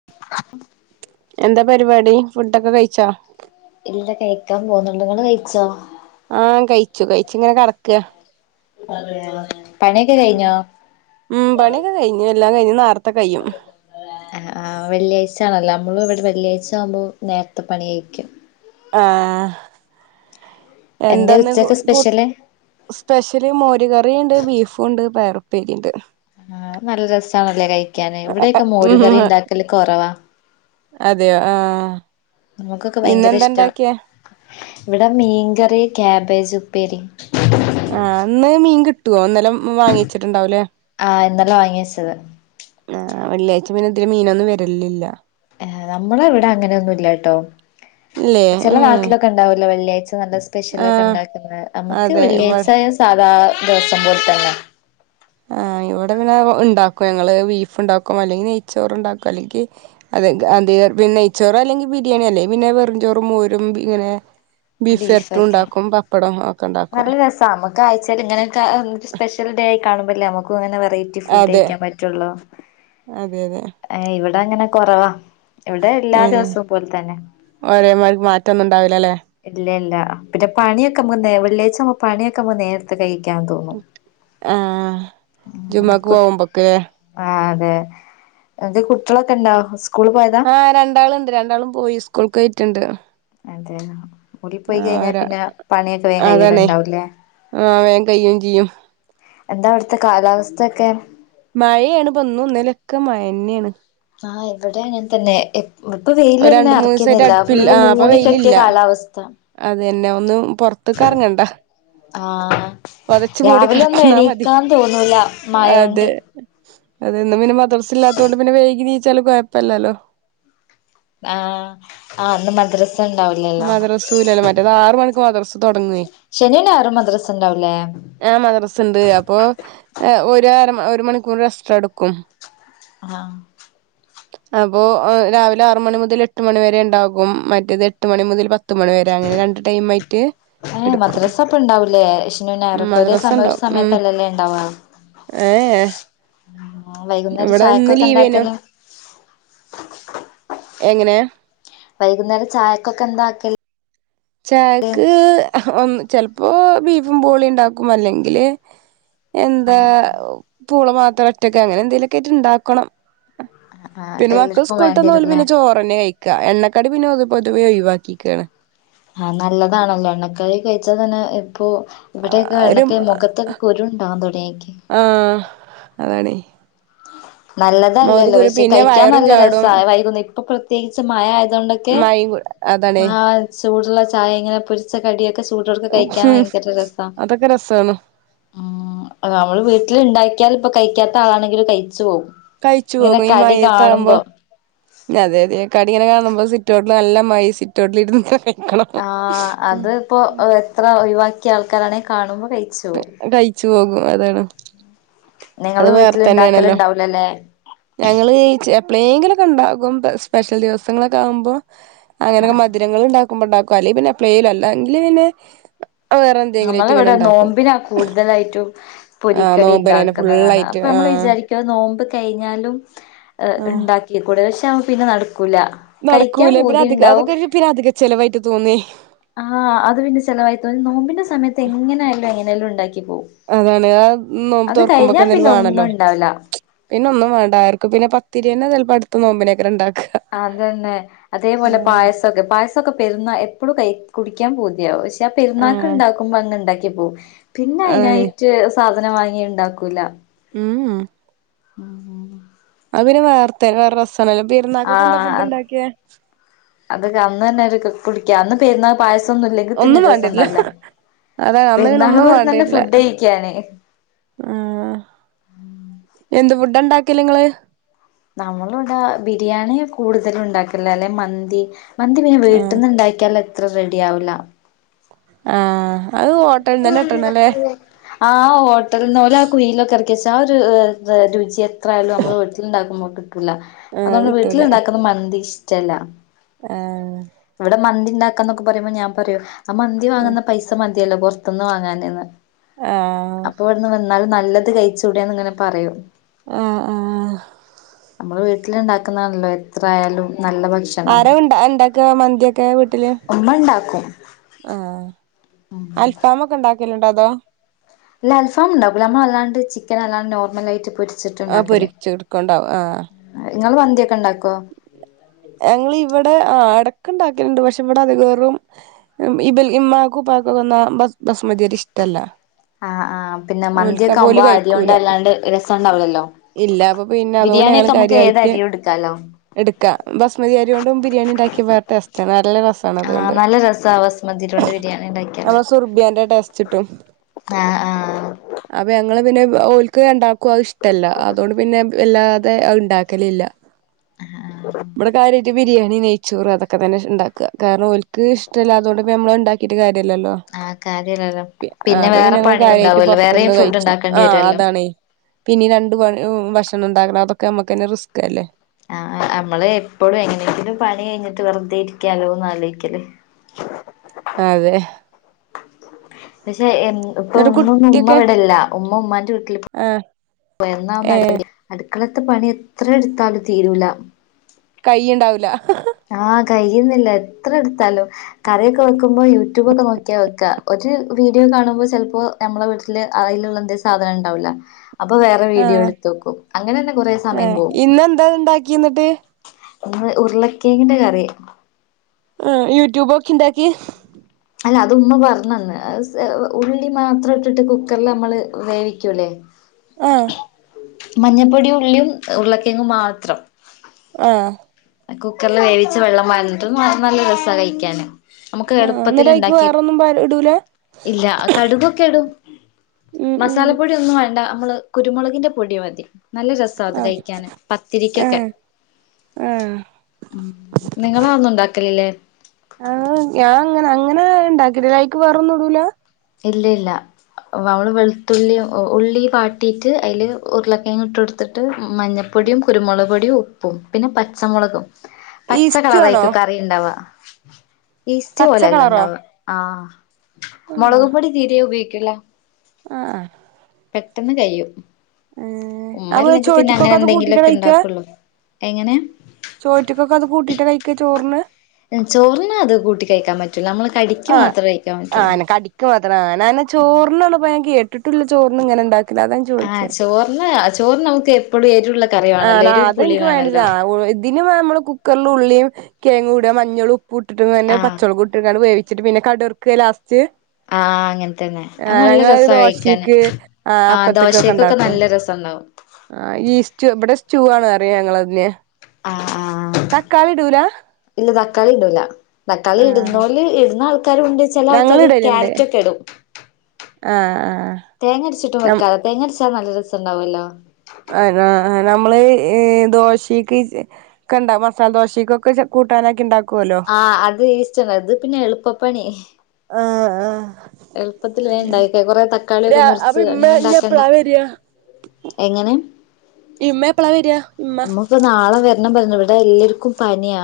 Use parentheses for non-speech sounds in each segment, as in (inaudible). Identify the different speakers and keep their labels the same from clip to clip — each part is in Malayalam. Speaker 1: (inaudible)
Speaker 2: എന്താ പരിപാടി ഫുഡൊക്കെ കഴിച്ചോ?
Speaker 1: ഇല്ല. കഴിക്കാൻ പോന്നേള്ളു ഇങ്ങള് കയിച്ചോ?
Speaker 2: ആഹ് കയിച്ചു. കയിച്ങ്ങനെ കെടക്കാ.
Speaker 1: പറയാ
Speaker 2: ഉം പണിയൊക്കെ കയിഞ്ഞു. എല്ലാം കഴിഞ്ഞ് നേറത്തെ കയിയും.
Speaker 1: അ ആഹ് വെള്ളിയാഴ്ച ആണല്ലാ. നമ്മളും ഇവിടെ വെള്ളിയാഴ്ച ആവുമ്പോ നേരത്തെ പണി കയിക്കും.
Speaker 2: ആഹ്
Speaker 1: എന്തേ
Speaker 2: എന്താ ഇന്ന് കൂ
Speaker 1: ഉച്ചക്ക്
Speaker 2: കൂട്ട്
Speaker 1: സ്പെഷ്യല്
Speaker 2: സ്പെഷ്യല് മോര് കറിണ്ട് ബീഫുണ്ട് പയറുപ്പേരിണ്ട്.
Speaker 1: ആഹ് നല്ല രസാണല്ലേ കഴിക്കാന്. ഇവിടേക്കെ മോരു
Speaker 2: ഉം
Speaker 1: കറി ഉണ്ടാക്കല് കൊറവാ.
Speaker 2: അതെയോ ആഹ്
Speaker 1: നമുക്കൊക്കെ ഭയങ്കര
Speaker 2: ഇന്നെന്താ
Speaker 1: ഇഷ്ടാ.
Speaker 2: ഇണ്ടാക്കിയേ
Speaker 1: ഇവിടെ മീൻകറി ക്യാബേജ് ഉപ്പേരി.
Speaker 2: ആഹ് ഇന്ന് മീൻ കിട്ടുവോ? ഇന്നലം വാങ്ങിച്ചിട്ടുണ്ടാവുലേ?
Speaker 1: ആഹ് ഇന്നലെ വാങ്ങി വെച്ചത്.
Speaker 2: ആഹ് വെള്ളിയാഴ്ച പിന്നെ ഇതിലെ മീനൊന്നും വരലില്ല.
Speaker 1: ഏഹ് നമ്മളവിടെ അങ്ങനെയൊന്നുല്ലട്ടോ
Speaker 2: ഇല്ലേ
Speaker 1: ചെല നാട്ടി
Speaker 2: ഏഹ്
Speaker 1: ട്ടിലൊക്കെ ഉണ്ടാവൂല്ലോ വെള്ളിയാഴ്ച നല്ല സ്പെഷ്യല് ഒക്കെ
Speaker 2: ആഹ്
Speaker 1: ഉണ്ടാക്കുന്ന നമ്മക്ക്
Speaker 2: അതെ ഇവ
Speaker 1: വെള്ളിയാഴ്ചാ സ് സാധാ ദിവസം പോൽത്തന്നെ.
Speaker 2: ആഹ് ഇവിടെ പിന്നെ ഉണ്ടാക്കും ഞങ്ങള് ബീഫ് ഉണ്ടാക്കും അല്ലെങ്കി നെയ്ച്ചോറ് ഉണ്ടാക്കും അല്ലെങ്കി അതെങ്ക് അതെയൊർ പിൻ (unintelligible) നെയ്ച്ചോറോ അല്ലെങ്കി ബിരിയാണി അല്ലേ പിന്നെ വെറും ചോറും മോരും ഇങ്ങനെ ബീഫ് എരട്ടും
Speaker 1: ബീഫൊക്കെ
Speaker 2: ഉണ്ടാക്കും പപ്പടം ഒക്കെ ഉണ്ടാക്കും.
Speaker 1: നമുക്കും ആഴ്ച്ചേല് ഇങ്ങനെക്കെ ഒര് സ്പെഷ്യൽ ഡേ ആയി കാണുമല്ലേ നമുക്കും അങ്ങനെ വെറയ് റ്റി ഫുഡ്
Speaker 2: അതെ
Speaker 1: കഴിക്കാൻ പറ്റൊള്ളു
Speaker 2: അതെ അതെ
Speaker 1: ഏയ് ഇവിടെ അങ്ങനെ കൊറവാ. ഇവിടെ എല്ലാ ദിവസവും പോലെ തന്നെ.
Speaker 2: ഒരേമാരി മാറ്റൊന്നും ഉണ്ടാവൂലാല്ലേ.
Speaker 1: ഇല്ല ഇല്ല പിന്നെ പണിയൊക്കെ നമ്മു നേ വെള്ളിയാഴ്ച നമു പണിയൊക്കെ മു നേര ത്തെ കഴിക്കാൻ തോ
Speaker 2: ആഹ് ജുമാക്ക് പോവുമ്പക്ക്
Speaker 1: ആഹ് അതെ. എന്റെ കുട്ടിയളൊക്കെ ഉണ്ടാവും സ്
Speaker 2: ആഹ് രണ്ടാളുണ്ട് രണ്ടാളും പോയി സ്കൂൾക്ക് പോയിട്ടുണ്ട്
Speaker 1: അതെ സ്ക്കൂളി പോയി
Speaker 2: ആഹ്
Speaker 1: കഴിഞ്ഞാ
Speaker 2: ഒരാ
Speaker 1: പിന്നെ പണിയൊക്കെ വേം
Speaker 2: അതാണേ
Speaker 1: കഴിയലുണ്ടാവുല്ലേ
Speaker 2: ആഹ് വേം കയ്യും ഇഞ്ചിയും
Speaker 1: എന്താ അവിടുത്തെ കാലാവസ്ഥൊക്കെ
Speaker 2: മഴയാണ് ഇപ്പം ഇന്നും ഇന്നലൊക്കെ മഴന്നെയാണ്
Speaker 1: ആഹ് ഇവിടെയും അങ്ങനെ തന്നെ എ ഇപ്പം
Speaker 2: ഇപ്പൊ
Speaker 1: വെയിലെല്ലാം
Speaker 2: രണ്ട് മൂന്ന് ദിവസായിട്ട്
Speaker 1: അറക്കുന്നില്ല
Speaker 2: അടുപ്പില്ല
Speaker 1: ഫുള്ള്
Speaker 2: ആ അപ്പൊ
Speaker 1: മൂടി കെട്ടിയ
Speaker 2: വെയിലില്ല
Speaker 1: കാലാവസ്ഥ
Speaker 2: അതന്നെ ഒന്നും പൊറത്ത്ക്ക് എറങ്ങണ്ട
Speaker 1: ആഹ് രാവിലെ ഒന്നും
Speaker 2: കിടന്നാ
Speaker 1: എണീക്കാൻ തോന്നൂല മയൊണ്ട്
Speaker 2: അതന്നെ പിന്നെ മദ്റസ ഇല്ലാത്തോണ്ട് പിന്നെ വൈകി എനീച്ചാലും കൊഴപ്പം ഇല്ലല്ലോ
Speaker 1: ആഹ് ആ ഇന്ന് മദ്രസ് ഉണ്ടാവില്ലേ
Speaker 2: മദ്രസൂ ഇല്ലല്ലേ മറ്റേത് ആറ് മണിക്ക് മദ്രസ്
Speaker 1: ശനിയും ഞായറും മദ്രസ ഉണ്ടാവൂലേ
Speaker 2: ആ മദ്രസിണ്ട് അപ്പൊ അ ഒര്അര ഒരു മണിക്കൂർ എസ്ട്രായെടുക്കും
Speaker 1: അതെയാ
Speaker 2: അപ്പോ എ രാവിലെ ആറ് മണി മുതല് എട്ട് മണി വരെ ഇണ്ടാകും മറ്റേതെ ട്ട് മണി മുതൽ പത്ത് മണി വരെ അങ്ങനെ രണ്ട് ടൈമായിട്ട് എടുക്കും
Speaker 1: പ്പണ്ടാവൂലേ ശനിയും ഞായറൊക്കെ ഒരേ
Speaker 2: മദ്രസ
Speaker 1: സമയ ഒരു
Speaker 2: ഉണ്ടാവും ഉം
Speaker 1: സമയത്തല്ലല്ലേ ഇണ്ടാവാ
Speaker 2: ഏ
Speaker 1: ആ വൈകുന്നേരം
Speaker 2: ഇവിടെ ഇന്ന് ലീവേനു
Speaker 1: ചായക്കൊക്കെന്താക്ക്ന്ന്
Speaker 2: എങ്ങനെ
Speaker 1: വൈകുന്നേരം ചായക്കൊക്കെന്താക്കല്
Speaker 2: ചായക്ക് ചെലപ്പോ ബീഫും പൂളിയും ഉണ്ടാക്കും അല്ലെങ്കില് എന്താ പൂള മാത്രം ഒറ്റക്ക് അങ്ങനെ എന്തേലും ഒക്കെ ആയിട്ട് ഇണ്ടാക്കണം
Speaker 1: ആഹ്
Speaker 2: പിന്നെ മക്കള്
Speaker 1: എല്ലാർക്കും
Speaker 2: സ്കൂളിട്ട്ന്ന ഓല
Speaker 1: വേണ്ടിവരൂല്ലേ
Speaker 2: പിന്നെ ചോറന്നെ കഴിക്ക എണ്ണക്കാടി പിന്നെ ഓല് പൊതുവെ ഒഴിവാക്കിക്കയാണ്
Speaker 1: ഹ നല്ലതാണല്ലോ എണ്ണക്കടികഴിച്ചാ തന്നെ ഇപ്പൊ
Speaker 2: ഒരു
Speaker 1: ഇവിടെയൊക്കെയെണ്ണക്ക് മുഖത്തൊക്കെ കുരുണ്ടാവാൻ തൊടങ്ങിയ്ക്ക്
Speaker 2: ആ ഹ് അതാണേയ്
Speaker 1: നല്ലതല്ലല്ലോ പഷേ
Speaker 2: പിന്നെ
Speaker 1: കഴയിക്കാൻ
Speaker 2: വയറും
Speaker 1: നല്ല
Speaker 2: ചാടും
Speaker 1: രസാ വൈകുന്ന ഇപ്പൊ പ്രത്യേകിച്ച് മയയായതോണ്ടൊക്കെ
Speaker 2: മൈ (unintelligible) അത
Speaker 1: ആ ചൂടുള്ള ചായ ഇങ്ങനെ പൊരിച്ച കടിയൊക്കെ ചൂടോർക്ക്
Speaker 2: ഉം
Speaker 1: കയിക്കാൻ ഭയങ്കര രസ
Speaker 2: അതൊക്കെ രസാണ്
Speaker 1: ആ നമ്മള് വീട്ടിലിണ്ടാക്കിയാലിപ്പ കയ്ക്കാത്താളാണെങ്കിലും കയ്ച്ച് പോകും
Speaker 2: കഴിച്ചു
Speaker 1: ഇങ്ങനെ കടി കാണുമ്പോ
Speaker 2: അതെയതെ കടിങ്ങനെ കാണുമ്പോ സിറ്റോട്ടിൽ നല്ല മയ സിറ്റോട്ടിലിര്
Speaker 1: ആ അത്പ്പോ എ എത്ര ഒഴിവാക്കിയ ആൾക്കാരാണെ കാണുമ്പോ കയ്ച്ചു പോവും
Speaker 2: കയ്ച്ച് പോകും അതാണ് അത്
Speaker 1: നിങ്ങള്
Speaker 2: വേറെ തന്നെയാണല്ലോ
Speaker 1: വീട്ടിലിണ്ടാക്കല്ണ്ടാവൂലല്ലേ
Speaker 2: ഞങ്ങള് ചെ എപ്പളേങ്കിലൊക്കെയിണ്ടാക്കും പ സ്പെഷ്യൽ ദിവസങ്ങളൊക്കെ ആഉമ്പോ
Speaker 1: ആഹ്
Speaker 2: അങ്ങനെയൊക്കെ മ ധരങ്ങളിണ്ടാക്കുമ്പോ ഇണ്ടാക്കും അല്ലെപിന്നെ എപ്ലേലും അല്ലെങ്കില് പിന്നെ വേറെ എന്തെങ്കിലും ആയിട്ട് ഇങ്ങനെ
Speaker 1: നമ്മളിവിടെ
Speaker 2: ഉണ്ടാക്കും
Speaker 1: നോമ്പിനാ കൂടുതലായിട്ടും
Speaker 2: ആ
Speaker 1: പൊരിക്കടി
Speaker 2: നോമ്പനന്നെ
Speaker 1: ഉണ്ടാക്കുന്നതാണ്
Speaker 2: ഫുള്ളായിട്ട് ആ
Speaker 1: അപ്പമ്മള് വിചാരി ക്ക നോമ്പ് കയ്ഞ്ഞാലും എ
Speaker 2: ആ
Speaker 1: ഇണ്ടാക്കിക്കൂടെ പഷേ യത്പിന്നെ നടക്കൂല കഴിക്കാൻ
Speaker 2: നടക്കൂല പിന്നെ
Speaker 1: പൂതി
Speaker 2: അധിക
Speaker 1: ഉണ്ടാവും
Speaker 2: അതൊക്കെ ഒരു പിന്നധിക ചെലവായിട്ട് തോന്നി
Speaker 1: ആഹ്അത് പിന്നെ ചെലവായി തോന്നി നോമ്പിന്റെ സമയത്ത് എങ്ങനെയാലും എങ്ങനെല്ലോ ഉണ്ടാക്കി പോകും
Speaker 2: അതാണ് ആ നോമ്പ്
Speaker 1: അത് കഴിഞ്ഞാ
Speaker 2: തൊറക്കുമ്പൊക്കെന്തേലും
Speaker 1: പിന്നെ ഒന്നും
Speaker 2: വേണല്ലോ
Speaker 1: ഉണ്ടാവില്ല
Speaker 2: മ്ച്ച് പിന്നൊന്നും വേണ്ടാർക്കും പിന്നെ പത്തിരിയന്നെ ചെലപ്പടുത്ത നോമ്പിനൊക്കെര് ഇണ്ടാക്ക
Speaker 1: അതന്നെ അതേപോലെ പായസൊക്കെ പായസൊക്കെ പെരുന്നാ എപ്പോഴും കൈ കുടിക്കാൻ പൂതിയാവും പക്ഷേ
Speaker 2: ആ
Speaker 1: പെരുന്നാക്ക്ണ്ടാക്കുമ്പോ അങ്ങ് ഇണ്ടാക്കിപ്പോവും പിന്നെ
Speaker 2: അതാണ്
Speaker 1: അയിനായിട്ട് ട്ട് സാധനം വാങ്ങി ഇണ്ടാക്കൂല
Speaker 2: ഉം ഉം
Speaker 1: മ്മ് മ്മ്
Speaker 2: അത് പിന്നെ വേറ്ത്തെ വേറെ രസാണല്ലോ പെര്ന്നാക്കെക്കെന്താ
Speaker 1: ആഹ്
Speaker 2: ഫുഡ്ണ്ടാക്ക്യേ
Speaker 1: അതൊക്കെ അന്നെന്നെ ഒര് കു കുടിക്കാ അന്ന് പെരുന്നാ പായസൊന്നുല്ലെങ്കിതന്നെ
Speaker 2: ഒന്നും
Speaker 1: ഒര്
Speaker 2: വേണ്ടിട്ടില്ല
Speaker 1: രസണ്ടാവില്ല
Speaker 2: അതാ അന്ന് പിന്നെ
Speaker 1: പെരുന്നാള്
Speaker 2: ഒന്നും
Speaker 1: പറിന്നെന്നെ
Speaker 2: വേണ്ടിട്ടില്ല
Speaker 1: ഫുഡ്ഡയിക്കാന്
Speaker 2: ആഹ് എന്ത് ഫുഡാണ്ടാക്കല് ഇങ്ങള്
Speaker 1: നമ്മള് ഇവടെ ബിരിയാണി കൂടുതലും ഇണ്ടാക്കല് അല്ലെ മന്തി മന്തി പിന്നെ
Speaker 2: ആഹ്
Speaker 1: വീട്ട്ന്ന് ഇണ്ടാക്കിയാലത്ര റെഡിയാവൂല
Speaker 2: ആഹ് അത് ഹോട്ടല്ന്നന്നെട്ടണല്ലേ
Speaker 1: ആഹ് ഹോട്ടല്ന്ന് ഓല് ആ കുയീലൊക്കെ എറക്കിച്ചാ ആ ഒരു രുചി എത്രേയാലും നമ്മള് വീട്ടില്ണ്ടാക്കുമ്പോ കിട്ടൂല
Speaker 2: ആഹ് അത്
Speaker 1: അതോണ്ട്
Speaker 2: കിട്ടൂല
Speaker 1: വീട്ടിലിണ്ടാക്ക്ന്ന മന്തിഷ്ട്ടല്ല
Speaker 2: ഏഹ്
Speaker 1: ഇവടെ മന്തിണ്ടാക്കാന്നൊക്കുമ്പോറിമ്പോ ഞാൻ പറയൂ ആ മന്തി വാങ്ങ്ന്ന പൈസ മതിയല്ലോ പൊറത്ത്ന്ന് വാങ്ങാനെന്ന്
Speaker 2: ആഹ്
Speaker 1: അപ്പൊ ഇവട്ന്ന് വന്നാല് നല്ലത് കഴിച്ചൂടേന്ന്ങ്ങനെ പറയും
Speaker 2: ഏഹ് ആഹ്
Speaker 1: അമ്മള് വീട്ടില്ണ്ടാന്നാണല്ലോ എത്രയാലും നല്ല ഭക്ഷ
Speaker 2: ആരാ ഇണ്ട ഇണ്ടാക്ക മന്തിയൊക്കെ വീട്ട്ല്
Speaker 1: ഉമ്മ ഉണ്ടാക്കും
Speaker 2: ആഹ് അൽഫാമൊക്കെ ഇണ്ടാക്കല്ണ്ടോ അതോ
Speaker 1: ഇല്ല അൽഫാമ്ണ്ടാക്കൂല നമ്മള് അല്ലാണ്ട് ചിക്കനല്ലാണ്ട് നോർമലായിറ്റ് പൊരി
Speaker 2: ആഹ്
Speaker 1: ച്ചിട്ട്ണ്ടാക്കല്
Speaker 2: പൊരിച്ചെടുക്കണ്ടാവും ആഹ്
Speaker 1: നിങ്ങള് മന്തിയൊക്കെണ്ടാക്കൊ
Speaker 2: ഞങ്ങള് ഇവടെ എടക്ക് ഇണ്ടാക്കല്ണ്ട് പക്ഷെ ഇവടെ അധികേറും ഇബല് ഇമ്മാക്കും ഇപ്പക്കൊന്നും ആ ബസ്‌മതി അരി ഇഷ്ട്ടല്ല
Speaker 1: ആഹ് ആഹ് പിന്നെ മന്തിയൊക്കാവുമ്പോ ആ
Speaker 2: കഴിക്കൂല
Speaker 1: അരിയോണ്ടല്ലാണ്ട് രസണ്ടാവൂലല്ലോ
Speaker 2: ഇല്ല അപ്പൊ പിന്നെ
Speaker 1: ബിരിയാണ്യോക്കമ്മക്ക് ഏതരിയും ഇട്ക്കാലോ
Speaker 2: ഇട്ക്കാ ബസ്മതിര്യോണ്ടും ബിരിയാണിണ്ടാക്കിയാ വേറെ ടേസ്റ്റാ നല്ല രസ്‌
Speaker 1: ആഹ് നല്ല രസാ ബസ്മതിര്യോണ്ട് ബിരിയാണിണ്ടാക്ക്യാല്
Speaker 2: നമ്മളെ സുർബിയാന്റെ ടേസ്റ്റ് കിട്ടും
Speaker 1: ആഹ് ആഹ്
Speaker 2: അപ്പൊ ഞങ്ങള് പിന്നെ ഓല്ക്ക് രണ്ടാൾക്കും അത് ഇഷ്ട്ടല്ല അതോണ്ട് പിന്നെ വല്ലാതെ അത് ഇണ്ടാക്കലില്ല ഇബടെ കാര്യായിട്ട് ബിരിയാണി നെയ്ച്ചോറ് അതൊക്കെ തന്നെ ഇണ്ടാക്ക കാരണം ഓല്ക്ക് ഇഷ്ട്ടല്ലാത്തൊണ്ട് നമ്മള്ണ്ടാ ക്കീട്ട് കാര്യലല്ലോ
Speaker 1: ആഹ് കാര്യല്ലല്ലോ
Speaker 2: ആഹ്
Speaker 1: പിന്നെ
Speaker 2: അപ്പൊപ്പിന്നെ
Speaker 1: വേറെ
Speaker 2: ഞങ്ങള്
Speaker 1: പണി
Speaker 2: കാര്യായിട്ട്
Speaker 1: ഉണ്ടാവുമല്ലോ
Speaker 2: പൊറത്ത്ന്ന്
Speaker 1: വേറെയും ഫുഡ്
Speaker 2: കഴിച്ചു
Speaker 1: ഉണ്ടാക്കേണ്ടി
Speaker 2: ആഹ്
Speaker 1: വരുമല്ലോ
Speaker 2: അതാണേ പിന്നിം രണ്ട് പ ഭക്ഷണം ഇണ്ടാക്കണം അതൊക്കെ നമ്മക്കെന്നെ റിസ്ക്കല്ലേ
Speaker 1: ആഹ് ആഹ് നമ്മള് എപ്പളും എങ്ങനെങ്കിലും പണി കഴിഞ്ഞിട്ട് വെറ്തെ ഇരിക്കാലോന്ന് ആലോയിക്കല്
Speaker 2: അതെ
Speaker 1: പക്ഷെ എന്ന് ഇപ്പൊ
Speaker 2: എന്നിട്ട്
Speaker 1: ഇന്നൊന്നും
Speaker 2: കുട്ടിയൊക്കെ
Speaker 1: ഉമ്മവടെല്ല ഉമ്മ ഉമ്മാന്റെ വീട്ടില് പോ
Speaker 2: ആഹ്
Speaker 1: പോയെ ഇന്നാ ഒന്ന്
Speaker 2: ഏഹ്
Speaker 1: അട്ക്കളെത്തേ പണി എത്രട്ത്താലും തീരൂല്ല
Speaker 2: കയ്യ്ണ്ടാവൂല
Speaker 1: ആഹ് കഴിയ്ന്നില്ല എത്രട്ത്താലും കറിയൊക്കെ വെക്ക്മ്പോ യൂട്യൂബൊക്കെ നോക്ക്യാ വെക്കാ ഒരു വീഡിയോ കാണുമ്പോ ചെലപ്പോ നമ്മളെ വീട്ടില് അയില്ള്ള എന്തേലും സാധനണ്ടാവൂല അപ്പൊ വേറെ വീഡിയോ
Speaker 2: ആഹ്
Speaker 1: എട്ത്തോക്കും അങ്ങനെന്നെ കൊറെ സമയം
Speaker 2: ആഹ്
Speaker 1: പോവും
Speaker 2: ഇന്നെന്താ ഇണ്ടാക്കി എന്നിട്ട്
Speaker 1: ഒന്ന് ഉർളക്കേങ്ങിന്റെ കറി
Speaker 2: ആഹ് യൂട്യൂബൊക്കി ഇണ്ടാക്കി?
Speaker 1: അല്ല അത് ഉമ്മ പറഞ്ഞെന്ന് ഉള്ളി മാത്രം ഇട്ട്ട്ട് കുക്കറ്ല് നമ്മള് വേവിക്കൂലേ
Speaker 2: ആഹ്
Speaker 1: മഞ്ഞപ്പൊടിം ഉള്ളീം ഉർളക്കേങ്ങും മാത്രം
Speaker 2: ആഹ്
Speaker 1: കുക്കറ്ല് വേവിച്ച് വെള്ളം പാറ്ന്ന്ട്ട് അത് നല്ല രസാ കഴിക്കാന് നമുക്ക്
Speaker 2: ആഹ്
Speaker 1: എള്പ്പത്തില്
Speaker 2: എന്നിട്ട് അയിക്ക്
Speaker 1: ഇണ്ടാക്കി
Speaker 2: വേറൊന്നും പാ ഇടൂല
Speaker 1: ഇല്ല കടുക് കടു
Speaker 2: ഉം ഉം
Speaker 1: മസാലപ്പൊടി ഒന്നും വേണ്ട നമ്മള് കുരുമുളകിന്റെ പൊടി മതി നല്ല രസമാ അത്
Speaker 2: ആഹ്
Speaker 1: കഴിക്കാൻ പത്തിരിക്കൊക്കെ
Speaker 2: ആഹ് ആഹ്
Speaker 1: ഉം നിങ്ങള ഒന്നും ഉണ്ടാക്കലില്ലേ
Speaker 2: ആഹ് ഞാൻ അങ്ങനെ അങ്ങനെ ഇണ്ടാക്കാടിലായിക്ക് വേറൊന്നിടൂല്ല
Speaker 1: ഇല്ല ഇല്ല അവള് വെളുത്തുള്ളി ഉള്ളി വാട്ടിട്ട് അതില് ഉരുളക്കിഴങ്ങ് ഇട്ട്കൊടു കൊടുത്തിട്ട് മഞ്ഞൾപ്പൊടിയും കുരുമുളക് പൊടിയും ഉപ്പും പിന്നെ പച്ചമുളകും പച്ച
Speaker 2: ഈസ്റ്റു ആണോ
Speaker 1: കളറായിക്കും കറി ഉണ്ടാവുക പേസ്റ്റ്
Speaker 2: പച്ച
Speaker 1: പോലെ അല്ലാ
Speaker 2: കളറോ
Speaker 1: ഇണ്ടാവുക ആഹ് മുളക് പൊടി തീരെ ഉപയോഗിക്കില്ല
Speaker 2: ആഹ്ആഹ്
Speaker 1: പെട്ടെന്ന് കഴിയും
Speaker 2: ഏഹ്
Speaker 1: ഉമ്മ
Speaker 2: അപ്പൊ
Speaker 1: അല്ലെങ്കി പിന്നെ അങ്ങനെ
Speaker 2: ചോറ്റ്ക്കൊക്കെ അത് കൂട്ടിട്ടാ
Speaker 1: എന്തെങ്കിലുമൊക്കെ ഉണ്ടാക്കുള്ളൂ എങ്ങനെ
Speaker 2: ചോറ്റുക്കൊക്കെ അത് കൂട്ടിട്ട് കഴിക്കുവോ ചോറിന്
Speaker 1: ചോറിന് അത് കൂട്ടി കഴിക്കാൻ പറ്റൂല്ല നമ്മള് കടിക്ക് മാത്രമേ കഴിക്കാൻ പറ്റുള്ളൂ
Speaker 2: മാത്ര ഞാന് ചോറിനുള്ളപ്പം ഞാൻ കേട്ടിട്ടുള്ള ചോറിനും ഇങ്ങനെ ഉണ്ടാക്കില്ല അതാ
Speaker 1: ആഹ്
Speaker 2: ചോയിച്ചേ
Speaker 1: ചോറിന് ചോറി നമുക്ക് എപ്പോഴും ഏരുവള്ള കറിയ-
Speaker 2: ആഹ് ന അതെനിക്ക് വേണ്ടതാ പിന്നെ നമ്മള് കുക്കറിൽ ഉുള്ളിയും കേങ്ങും ഇട മഞ്ഞോൾ ഉപ്പ് ഇട്ട്ന്നെ
Speaker 1: ആഹ്
Speaker 2: പചൊല്ക്കിട്ട് വേവിച്- ച്ചിട്ട് പിന്നെ കടറക്കുക ലാസ്റ്റ്
Speaker 1: ആഹ് അങ്ങനെ തന്നെ അത്
Speaker 2: ആഹ്
Speaker 1: നല്ല
Speaker 2: ഞങ്ങത്
Speaker 1: രസാ കഴിക്കാന്
Speaker 2: ദോശക്ക് ആഹ് അപ്പത്തക്കൊക്കെ
Speaker 1: ദോശക്കൊക്കെ
Speaker 2: ണ്ടാക്കും
Speaker 1: നല്ല രസണ്ടാവും
Speaker 2: ആഹ് ഈ സ്റ്റു ഇവിടെ സ്റ്റൂ ആാണ് അറിയ ഞങ്ങൾതിനെ
Speaker 1: ആഹ് ആഹ്
Speaker 2: തക്കാളി ഇടൂലാ
Speaker 1: ഇല്ല തക്കാളി ഇടൂല്ല തക്കാളി
Speaker 2: ആഹ്
Speaker 1: ഇടുന്നോല് ഇടുന്ന ആൾക്ക് ചിലരുണ്ട് ചില
Speaker 2: ഞങ്ങള്
Speaker 1: ആൾക്കാര്
Speaker 2: ഇടല്ണ്ട്
Speaker 1: ക്യാരറ്റ് ഒക്കെ ഇടും
Speaker 2: ആഹ് ആഹ്
Speaker 1: തേങ്ങരച്ചിട്ടും
Speaker 2: നം
Speaker 1: വെക്കാല തേങ്ങടിച്ചാൽ നല്ല രസം ഉണ്ടാവല്ലോ
Speaker 2: അഹ് ആഹ് അഹ് നമ്മള് ദോശക്ക് ക്കണ്ട മസാല ദോശക്കൊക്കെ കൂട്ടാനൊക്കെ ഉണ്ടാക്കുല്ലോ
Speaker 1: ആഹ് അത് ഇസ്ദ്ൻ ഇത് പിന്നെ എളുപ്പപ്പണി
Speaker 2: ഏഹ് ഏഹ്
Speaker 1: എളുപ്പത്തിൽ വേണ്ടായിക്ക കൊറെ തക്കാളിയക്കെ
Speaker 2: രാ
Speaker 1: മുറിച്ച്
Speaker 2: അപ്പൊ
Speaker 1: ങ്ങനെ
Speaker 2: ഇമ്മ ഇനി
Speaker 1: ണ്ടാക്കണ്ട
Speaker 2: എപ്പളാ വരിക
Speaker 1: എങ്ങനെ?
Speaker 2: ഇമ്മ എപ്പളാ വെര?
Speaker 1: അമ്മ ഇപ്പോ നാളെ വരണം പറഞ്ഞു ഇവിടെ എല്ലാവർക്കും പനിയാ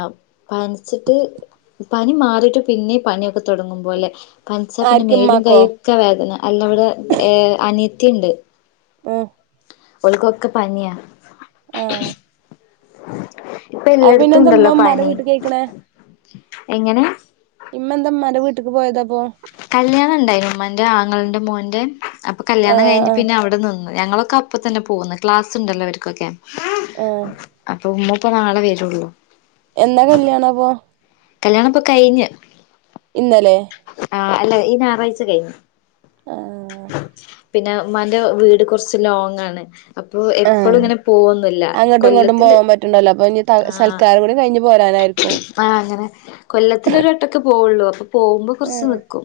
Speaker 1: പനിച്ചിട്ട്- പനി മാറിയിട്ട് പിന്നെ പണിയൊക്കെ തുടങ്ങുമ്പോ അല്ലേ പനിച്ച പിന്നെ
Speaker 2: ആർക്ക്
Speaker 1: മേലും
Speaker 2: ഇമ്മാക്കോ
Speaker 1: കൈയും ക്ക വേദന അല്ല അവിടെ അനിയത്തിണ്ട്
Speaker 2: ഓഹ്
Speaker 1: ഓള്ക്കൊക്കെ പനിയാ
Speaker 2: ആഹ്
Speaker 1: പ്പ
Speaker 2: അപ്പൊ പിന്നെ എന്താ ഇമ്മ
Speaker 1: എല്ലായിടത്തുണ്ടല്ലോ
Speaker 2: ഇമ്മാന്റെ
Speaker 1: പനി
Speaker 2: വീട്ടിക്ക് പോയിക്കണേ
Speaker 1: എങ്ങനെ?
Speaker 2: ഇമ്മെന്താമാന്റെ വീട്ടിക്ക് പോയതപ്പോ?
Speaker 1: കല്യാണം ണ്ടായിരുന്നു മ്മാന്റെ ആങ്ങളന്റെ മോന്റെ അപ്പൊ കല്യാണം
Speaker 2: ആഹ്
Speaker 1: കഴിഞ്ഞു
Speaker 2: ആഹ്
Speaker 1: പിന്നെ അവിടെ നിന്നു ഞങ്ങളൊക്കെ അപ്പ തന്നെ പോന്ന് ക്ലാസ് ണ്ടല്ലോ വർക്കൊക്കെ
Speaker 2: ആഹ്
Speaker 1: അപ്പൊ മ്മ ഇപ്പ നാളെ വരുള്ളൂ
Speaker 2: എന്നാ കല്യാണ അപ്പൊ?
Speaker 1: കല്യാണ പ്പൊ കഴിഞ്
Speaker 2: ഇന്നലെ
Speaker 1: ആഹ് അല്ല ഈ ഞായറാഴ്ച കഴിഞ്ഞു
Speaker 2: ആഹ്
Speaker 1: പിന്നെ മ്മാന്റെ വീട് കുറച്ച് ലോങ് ആണ് അപ്പോ എപ്പോഴും
Speaker 2: ആഹ്
Speaker 1: ഇങ്ങനെ പോകൊന്നില്ല കൊല്ലത്തില്
Speaker 2: ണ്ടല്ലോ അപ്പൊ ഇനി സൽക്കാരം കൂടി കഴിഞ്ഞ് പോരാനായിരിക്കും
Speaker 1: ആ അങ്ങനെ കൊല്ലത്തി ഒരു വട്ടൊക്കെ പോവുള്ളൂ അപ്പൊ പോകുമ്പോ കുറച്ച്
Speaker 2: ഏഹ്
Speaker 1: നിൽക്കും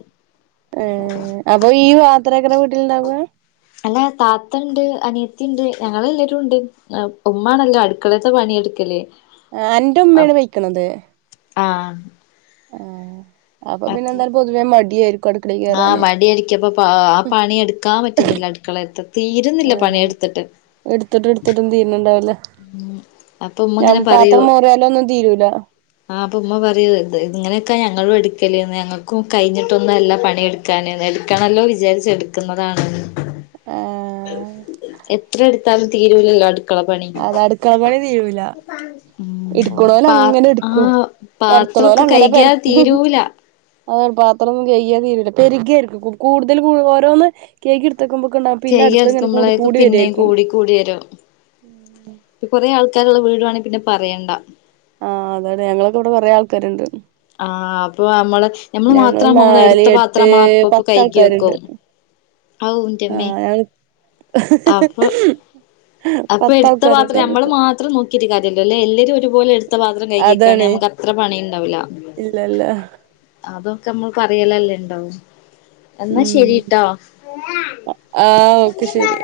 Speaker 2: ഏഹ് അപ്പൊ ഈ മാത്ര വീട്ടിലുണ്ടാവ
Speaker 1: അല്ല താത്ത ണ്ട് അനിയത്തിണ്ട് ഞങ്ങ എല്ലാവരും ഉണ്ട് അപ്പൊ മ്മാണല്ലോ അടുക്കളത്തെ പണിയെടുക്കലേ
Speaker 2: ആ ന്റെ ഉമ്മയാണ് പോയിക്കണത്
Speaker 1: ആഹ്
Speaker 2: ആഹ് അപ്പൊ പിന്നെ എന്തായാലും പൊതുവേ മടിയായിരിക്കും അടുക്കളേ
Speaker 1: ആ
Speaker 2: കേറാന്
Speaker 1: മടിയടിക്കപ്പ ആ പണിയെടുക്കാൻ പറ്റുന്നില്ല അടുക്കളത്ത് തീരുന്നില്ല പണിയെടു- ത്തെട്ട്
Speaker 2: എടുത്തിട്ടും എടുത്തിട്ടും തീന്നുന്നുണ്ടാവില്ല
Speaker 1: ഉം അപ്പൊ ഉമ്മ
Speaker 2: ഞാൻ
Speaker 1: ഇങ്ങനെ
Speaker 2: പാത്രം മോറിയാലോന്നും തീരൂല
Speaker 1: ആപ്പൊ മ്മ പറയൂ ഇങ്ങനെയൊക്കാ ഞങ്ങളും എടുക്കലേന്ന് ഞങ്ങക്കും കഴിഞ്ഞിട്ടൊന്നും അല്ല പണ- എടുക്കാൻ എടുക്കാണല്ലോ വിചാരിച്ച എടുക്കുന്നതാണ്ന്ന്
Speaker 2: ആഹ്
Speaker 1: എത്ര എടുത്താലും തീരുലല്ലോ അടു-
Speaker 2: അത് അടുക്കള പണി തീരൂലാ
Speaker 1: ഉം
Speaker 2: എടുക്കണോ ല്
Speaker 1: പാ
Speaker 2: അങ്ങനെ എടുക്കും
Speaker 1: ആഹ് പാത്രൊക്കെ
Speaker 2: പരത്തോണലങ്ങനെ
Speaker 1: കൈകിയാ
Speaker 2: പരത്തും
Speaker 1: തീരൂല
Speaker 2: അത പാത്രം കഴ്കിയ തീരൂല പെരുകയായിരിക്കും കു കൂടുതൽ ഓരോന്ന് കേഴ്കിയെടു ത്തെ കുമ്പുകുണ്ടാവും പിന്നെ അടുത്തിങ്ങനെ കൂടി കൂടി വെരിയാരിക്കും
Speaker 1: കൂടിവെരും ഇപ്പ കൊറെ ആൾക്കാരൊള്ള വീടുവാണെ പിന്നെ പറയേണ്ട
Speaker 2: ആഹ് അതെ അതെ ഞങ്ങളൊക്കെ ഇവെടെ കൊറെ ആൾക്കാരൊണ്ട്
Speaker 1: ആഹ് അപ്പൊ നമ്മള് നമ്മള് മാത്ര നമ്മള്
Speaker 2: നാല്
Speaker 1: എടുത്ത പാത്രം
Speaker 2: എട്ട്
Speaker 1: നമ്മള അപ്പപ്പ കൈകി
Speaker 2: പത്താൾക്കാരുണ്ട്
Speaker 1: വെക്കും ഔ
Speaker 2: ആ
Speaker 1: ന്റമേ
Speaker 2: ഞങ്ങൾ
Speaker 1: അപ്പ- അപ്പൊ എടുത്ത
Speaker 2: പത്താൾക്കാരുണ്ട്
Speaker 1: പാത്രം നമ്മെള്
Speaker 2: ഞങ്ങക്ക്
Speaker 1: മാത്രം നോക്കിട്ട് കാര്യമില്ല. അല്ലേ എല്ലേരും ഒരുപോലെ എടു ത്ത പാത്രം കഴുകി വെയ്കാണെ
Speaker 2: അതാണ്
Speaker 1: നമുക്കത്ര പണി ഉണ്ടാവില്ല.
Speaker 2: ഇല്ലല്ല
Speaker 1: അതൊക്കെ നമ്മള് പറയലല്ലേ ഉണ്ടാവു. എന്നാ
Speaker 2: ഉം
Speaker 1: ശരിട്ടോ.
Speaker 2: ആ ഓക്കെ ശരി